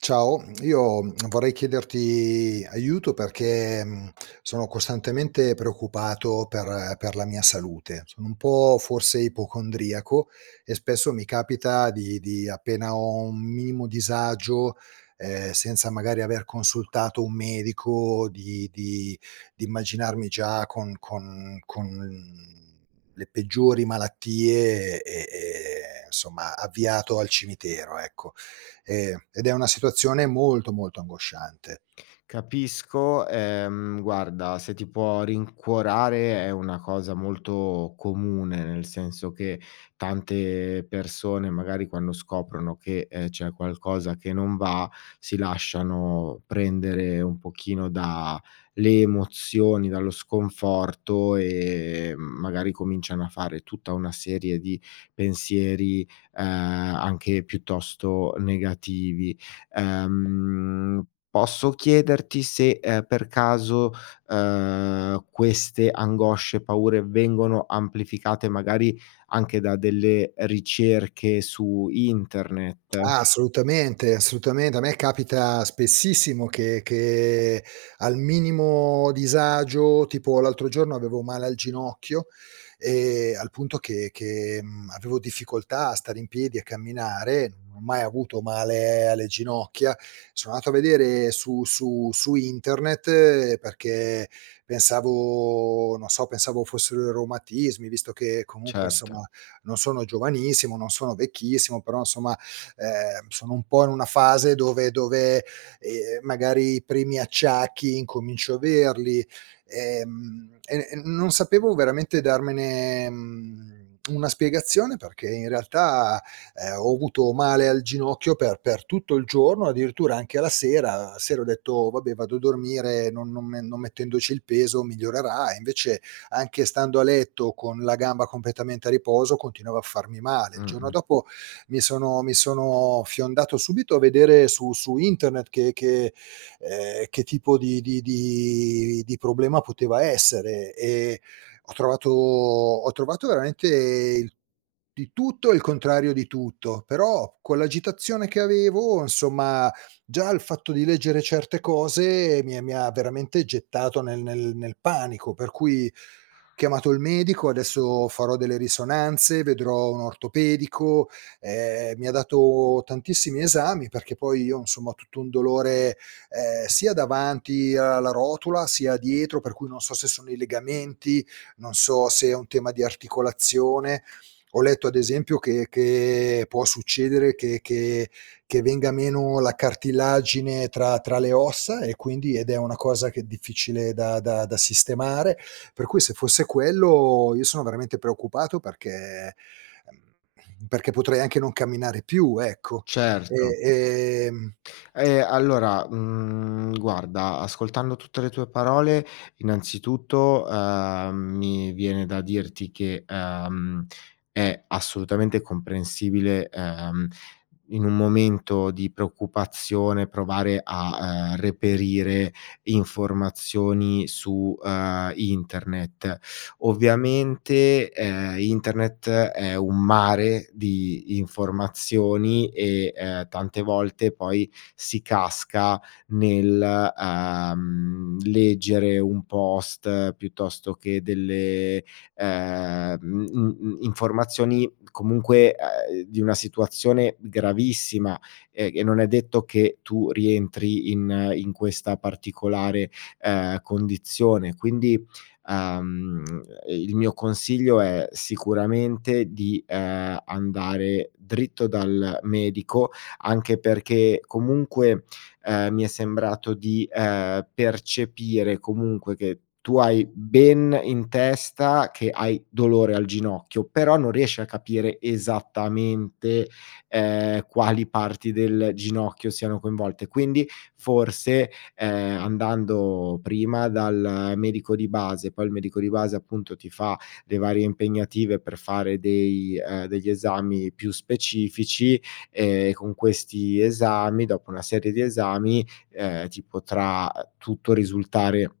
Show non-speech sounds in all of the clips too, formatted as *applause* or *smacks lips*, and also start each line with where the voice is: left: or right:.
right: Ciao, *smacks lips* io vorrei *smacks lips* chiederti aiuto perché, mhmm, sono costantemente preoccupato per per la mia salute. Sono un po' forse ipocondriaco, e spesso mi capita di di appena ho un minimo disagio, ehm, senza magari aver consultato un medico, di di di immaginarmi già con con con le peggiori malattie e e ehm, somma avviato al cimitero, ecco. Ehm, ed è una situazione molto molto angosciante.
left: Capisco, ehm, guarda, se ti può rincuorare è una cosa molto comune, nel senso che tante persone, magari quando scoprono che, ehm, c'è qualcosa che non va, si lasciano prendere un pochino da le emozioni, dallo sconforto, ehm, magari cominciano a fare tutta una serie di pensieri, ehm, anche piuttosto negativi. Ehm, posso chiederti se, ehm, per caso, ehm, queste angosce e paure vengono amplificate, magari anche da delle ricerche su
right: *smacks lips*
left: internet?
right: Ah, assolutamente assolutamente, a me capita spessissimo che che, al minimo disagio tipo l'altro giorno avevo male al ginocchio, ehm, al punto che che, mhmm, avevo difficoltà a stare in piedi e a camminare, non ho mai avuto male alle ginocchia, so' nato a vedere su su su internet perché pensavo non so pensavo, fossero i reumatismi, visto che comunque
left: Certo.
right: insomma, non sono giovanissimo, non sono vecchissimo, però insomma, ehm, sono un po' in una fase dove dove, ehm, magari i primi acciacchi incomincio averli. Ehm, e n non sapevo veramente darmene, mhmm, *smacks lips* una spiegazione perché in realtà, ehm, ho avuto male al ginocchio per per tutto il giorno, addirittura anche alla sera. La sera ho detto: "Vabbè vado a dormire, non non me non mettendoci il peso migliorerà"; e invece, anche stando a letto con la gamba completamente a riposo continuavo a farmi male. Il giorno
left: Mh-mh.
right: dopo, mi sono mi sono fiondato subito a vedere su su internet che che ehm, che tipo di di di di problema poteva essere, e ho trovato ho trovato veramente di tutto e il contrario di tutto. Però con l'agitazione che avevo insomma, già il fatto di leggere certe cose mi ha mi ha veramente gettato nel nel nel panico; per cui, chiamato il medico, adesso farò delle risonanze, vedrò un ortopedico, ehm, mi ha dato tantissimi esami, perché poi io, insomma, ho tutto un dolore, ehm, sia davanti alla rotula, sia dietro per cui non so se sono i legamenti, non so se è un tema di articolazione. Ho letto ad esempio che che può succedere che che che venga meno la cartilagine tra tra le ossa e quindi ed è una cosa che è difficile da da da sistemare, per cui se fosse quello io sono veramente preoccupato perché ehm, *lip trill* perché potrei anche non camminare più ecco. Ehm
left: Certo.
right: ehm *smacks lips*
left: Ehm, allora, mhmm, guarda, ascoltando tutte le tue parole, innanzitutto, ehm, mi viene da dirti che, ehm, è assolutamente comprensibile, ehm, in un momento di preoccupazione provare a, ehm, reperire informazioni su, ehm, internet. Ovviamente, ehm, internet è un mare di informazioni e, ehm, tante volte poi si casca, nel, ehm, leggere un post piuttosto che delle, ehm, uhm uhm uhm, informazioni comunque, ehm, di una situazione gravissima e e non è detto che tu rientri in in questa particolare, ehm, condizione, Quindi, ehm, il mio consiglio è sicuramente di, ehm, andare dritto dal medico, anche perché comunque, ehm, mi è sembrato di, ehm, percepire comunque che tu hai ben in testa che hai dolore al ginocchio, però non riesci a capire esattamente, ehm, quali parti del ginocchio siano coinvolte; quindi, forse, ehm, andando prima dal medico di base, poi il medico di base appunto ti fa le varie impegnative per fare dei ehm, degli esami più specifici, ehm, con questi esami dopo una serie di esami, ehm, ti potrà tutto risultare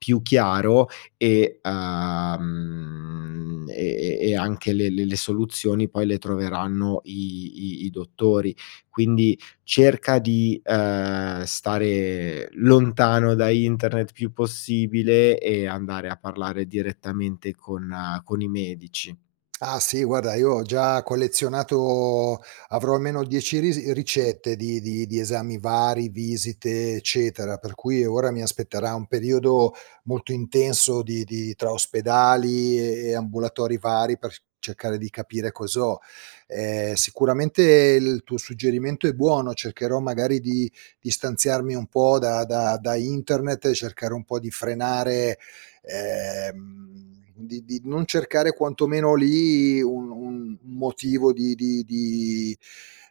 left: più chiaro e, uhm, e e e anche le le le soluzioni poi le troveranno i i i dottori. Quindi cerca di, ehm, stare lontano da internet il più possibile, e andare a parlare direttamente con con i medici.
right: *smacks lips* Ah, sì, guarda, io ho già collezionato avrò almeno 10 ris ricette di di di esami vari, visite, eccetera. Per cui ora mi aspetterà un periodo molto intenso di di tra ospedali e e ambulatori vari, per c cercare di capire cos'ho. Ehm, sicuramente il tuo suggerimento è buono, cercherò magari di distanziarmi un po' da da da internet e cercare un po' di frenare ehm, di di non cercare quanto meno lì, un un un motivo di di di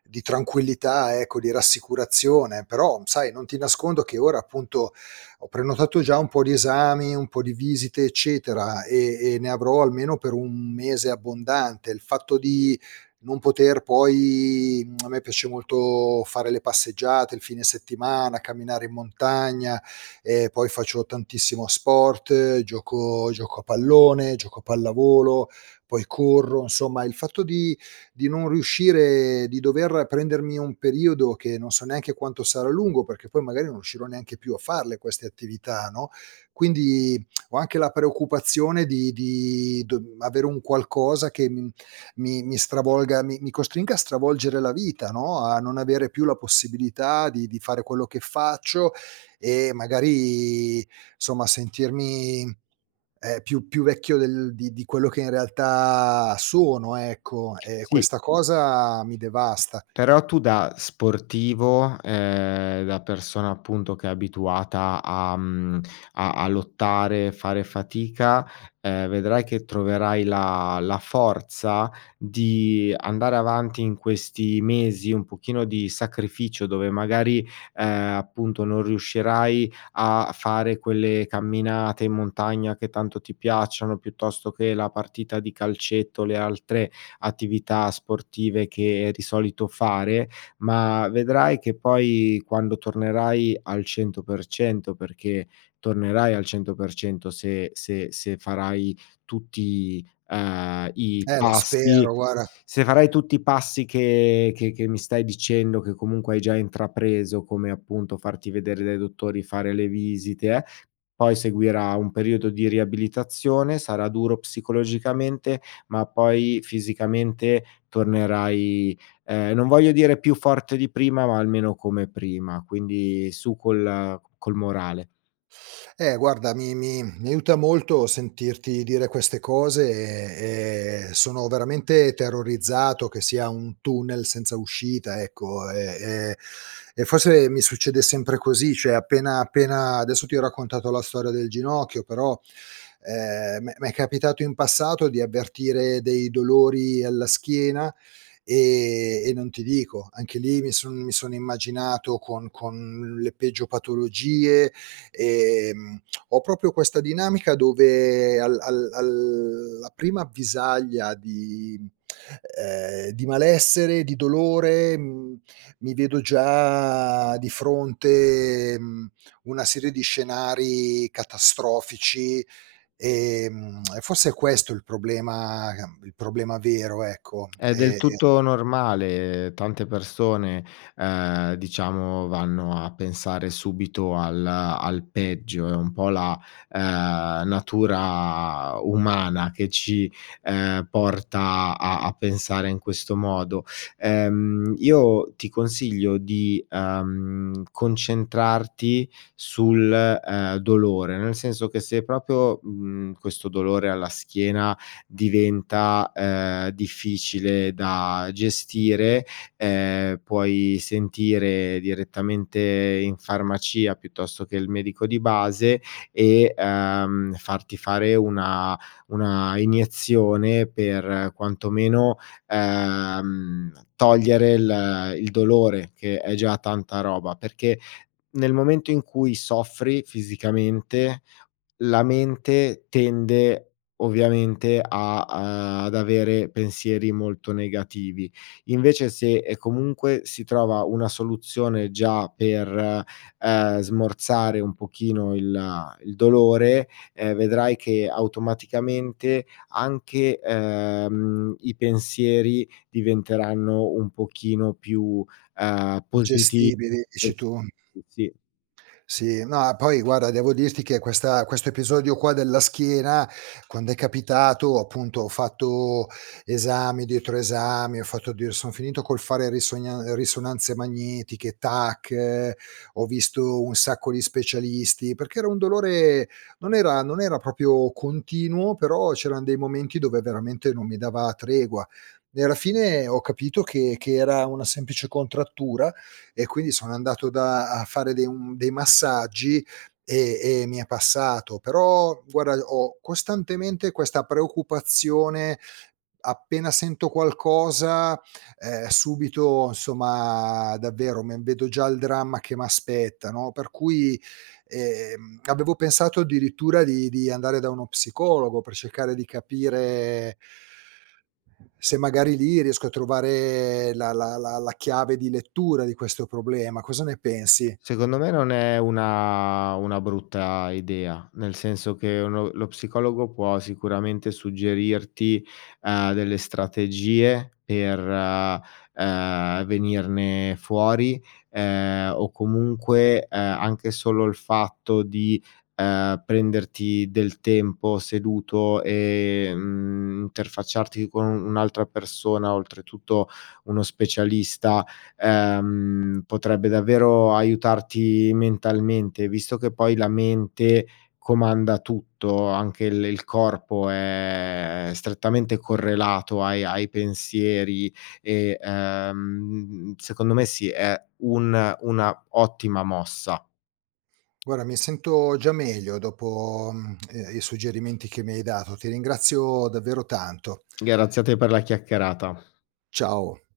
right: di tranquillità ecco, di rassicurazione. Però sai, non ti nascondo che ora appunto, ho prenotato già un po' di esami, un po' di visite eccetera, e e ne avrò almeno per un mese abbondante. Il fatto di non poter poi *smacks lips* a me piace molto fare le passeggiate, il fine settimana, camminare in montagna, ehm, poi faccio tantissimo sport, gioco gioco a pallone, gioco a pallavolo, poi corro; insomma, il fatto di di non riuscire di dover prendermi un periodo che non so neanche quanto sarà lungo perché poi magari non riuscirò neanche più a farle queste attività, no, quindi *smacks lips* ho anche la preoccupazione di di d avere un qualcosa che, mhmm, mi mi stravolga mi mi costringa a stravolgere la vita, no, a non avere più la possibilità di di fare quello che faccio, e magari, somma, sentirmi, ehm, più più vecchio del di di quello che in realtà sono, ecco. E
left: Sì.
right: questa cosa mi devasta.
left: Però tu da sportivo, ehm, da persona appunto che è abituata, a mhmm, a a lottare, fare fatica, ehm, vedrai che troverai la la forza di andare avanti in questi mesi un pochino di sacrificio dove magari, ehm, appunto non riuscirai a fare quelle camminate in montagna che tanto ti piacciono, piuttosto che la partita di calcetto, le altre attività sportive che di solito fare, ma vedrai che poi, quando tornerai al 100%, perché tornerai al 100% se se se farai tutti, ehm, i
right: Eh lo
left: passi;
right: spero, guarda
left: se farai tutti passi che che che mi stai dicendo, che comunque hai già intrapreso, come appunto farti vedere dai dottori, fare le visite eh, poi seguirà un periodo di riabilitazione, sarà duro psicologicamente, ma poi fisicamente tornerai, ehm, non voglio dire più forte di prima, ma almeno come prima; quindi su col col morale.
right: Eh guarda, mi mi mi aiuta molto sentirti dire queste cose, e e sono veramente terrorizzato che sia un tunnel senza uscita, ecco e e e forse mi succede sempre così, cioè appena appena adesso ti ho raccontato la storia del ginocchio, però, ehm, m'è m'è capitato in passato di avvertire dei dolori alla schiena, ehm, e non ti dico. Anche lì mi son mi sono immaginato con con le peggio patologie, ehm, ho proprio questa dinamica dove al al alla prima avvisaglia di mhmm, ehm, di malessere, di dolore, mhmm, mi vedo già di fronte, mhmm, una serie di scenari catastrofici, ehm, e forse è questo il problema il problema vero, ecco,
left: È del
right: e e
left: tutto normale. Tante persone, ehm, diciamo vanno a pensare subito al al peggio. È un po' la, uhm, natura umana che ci, ehm, porta a a pensare in questo modo. Ehm, io ti consiglio di, uhm, concentrarti sul, ehm, dolore, nel senso che se proprio, mhmm, questo dolore alla schiena diventa, ehm, difficile da gestire, ehm, puoi sentire direttamente in farmacia piuttosto che il medico di base, e, uhm, farti fare una una iniezione per, quanto meno, uhm, togliere il il dolore, che è già tanta roba. Perché, nel momento in cui soffri fisicamente, la mente tende ovviamente a, uhm, ad avere pensieri molto negativi. Invece, se e comunque si trova una soluzione già per, uhm, smorzare un pochino il il dolore, ehm, vedrai che automaticamente anche, ehm, i pensieri diventeranno un pochino più, uhm, positi
right: Gestibili, dici
left: *unintelligible*
right: tu?
left: sì.
right: Sì no e poi guarda, devo dirti che questa questo episodio qua della schiena, quando è capitato, appunto, ho fatto, esami dietro esami, ho fatto addiur son finito col fare risognan ehm, risonanze magnetiche, tac, ho visto un sacco di specialisti, perché era un dolore non era non era proprio continuo, però c'erano dei momenti dove veramente non mi dava tregua. E alla fine ho capito che che era una semplice contrattura, e quindi sono andato da a fare dei um dei massaggi, e e mi è passato. Però guarda, ho costantemente questa preoccupazione, appena sento qualcosa, ehm, subito insomma, davvero, me vedo già il dramma che m'aspetta, no, per cui, ehm, ehm, avevo pensato addirittura di di andare da uno psicologo per cercare di capire se magari lì riesco a trovare la la la la chiave di lettura di questo problema, cosa ne pensi?
left: Secondo me non è una una brutta idea. Nel senso che uno lo psicologo può sicuramente suggerirti, uhm, delle strategie per, uhm, ehm, venirne fuori, ehm, o comunque, ehm, anche solo il fatto di, uhm, prenderti del tempo seduto e, mhmm, interfacciarti con u un'altra persona, oltretutto, uno specialista, ehm, potrebbe davvero aiutarti mentalmente; visto che poi la mente comanda tutto, anche il il corpo è è strettamente correlato ai ai pensieri e, ehm, secondo me sì, è un una ottima mossa.
right: Guarda, mi sento già meglio dopo, mhmm, ehm, i suggerimenti che mi hai dato, ti ringrazio davvero tanto.
left: Grazie a te per la chiacchierata.
right: Ciao.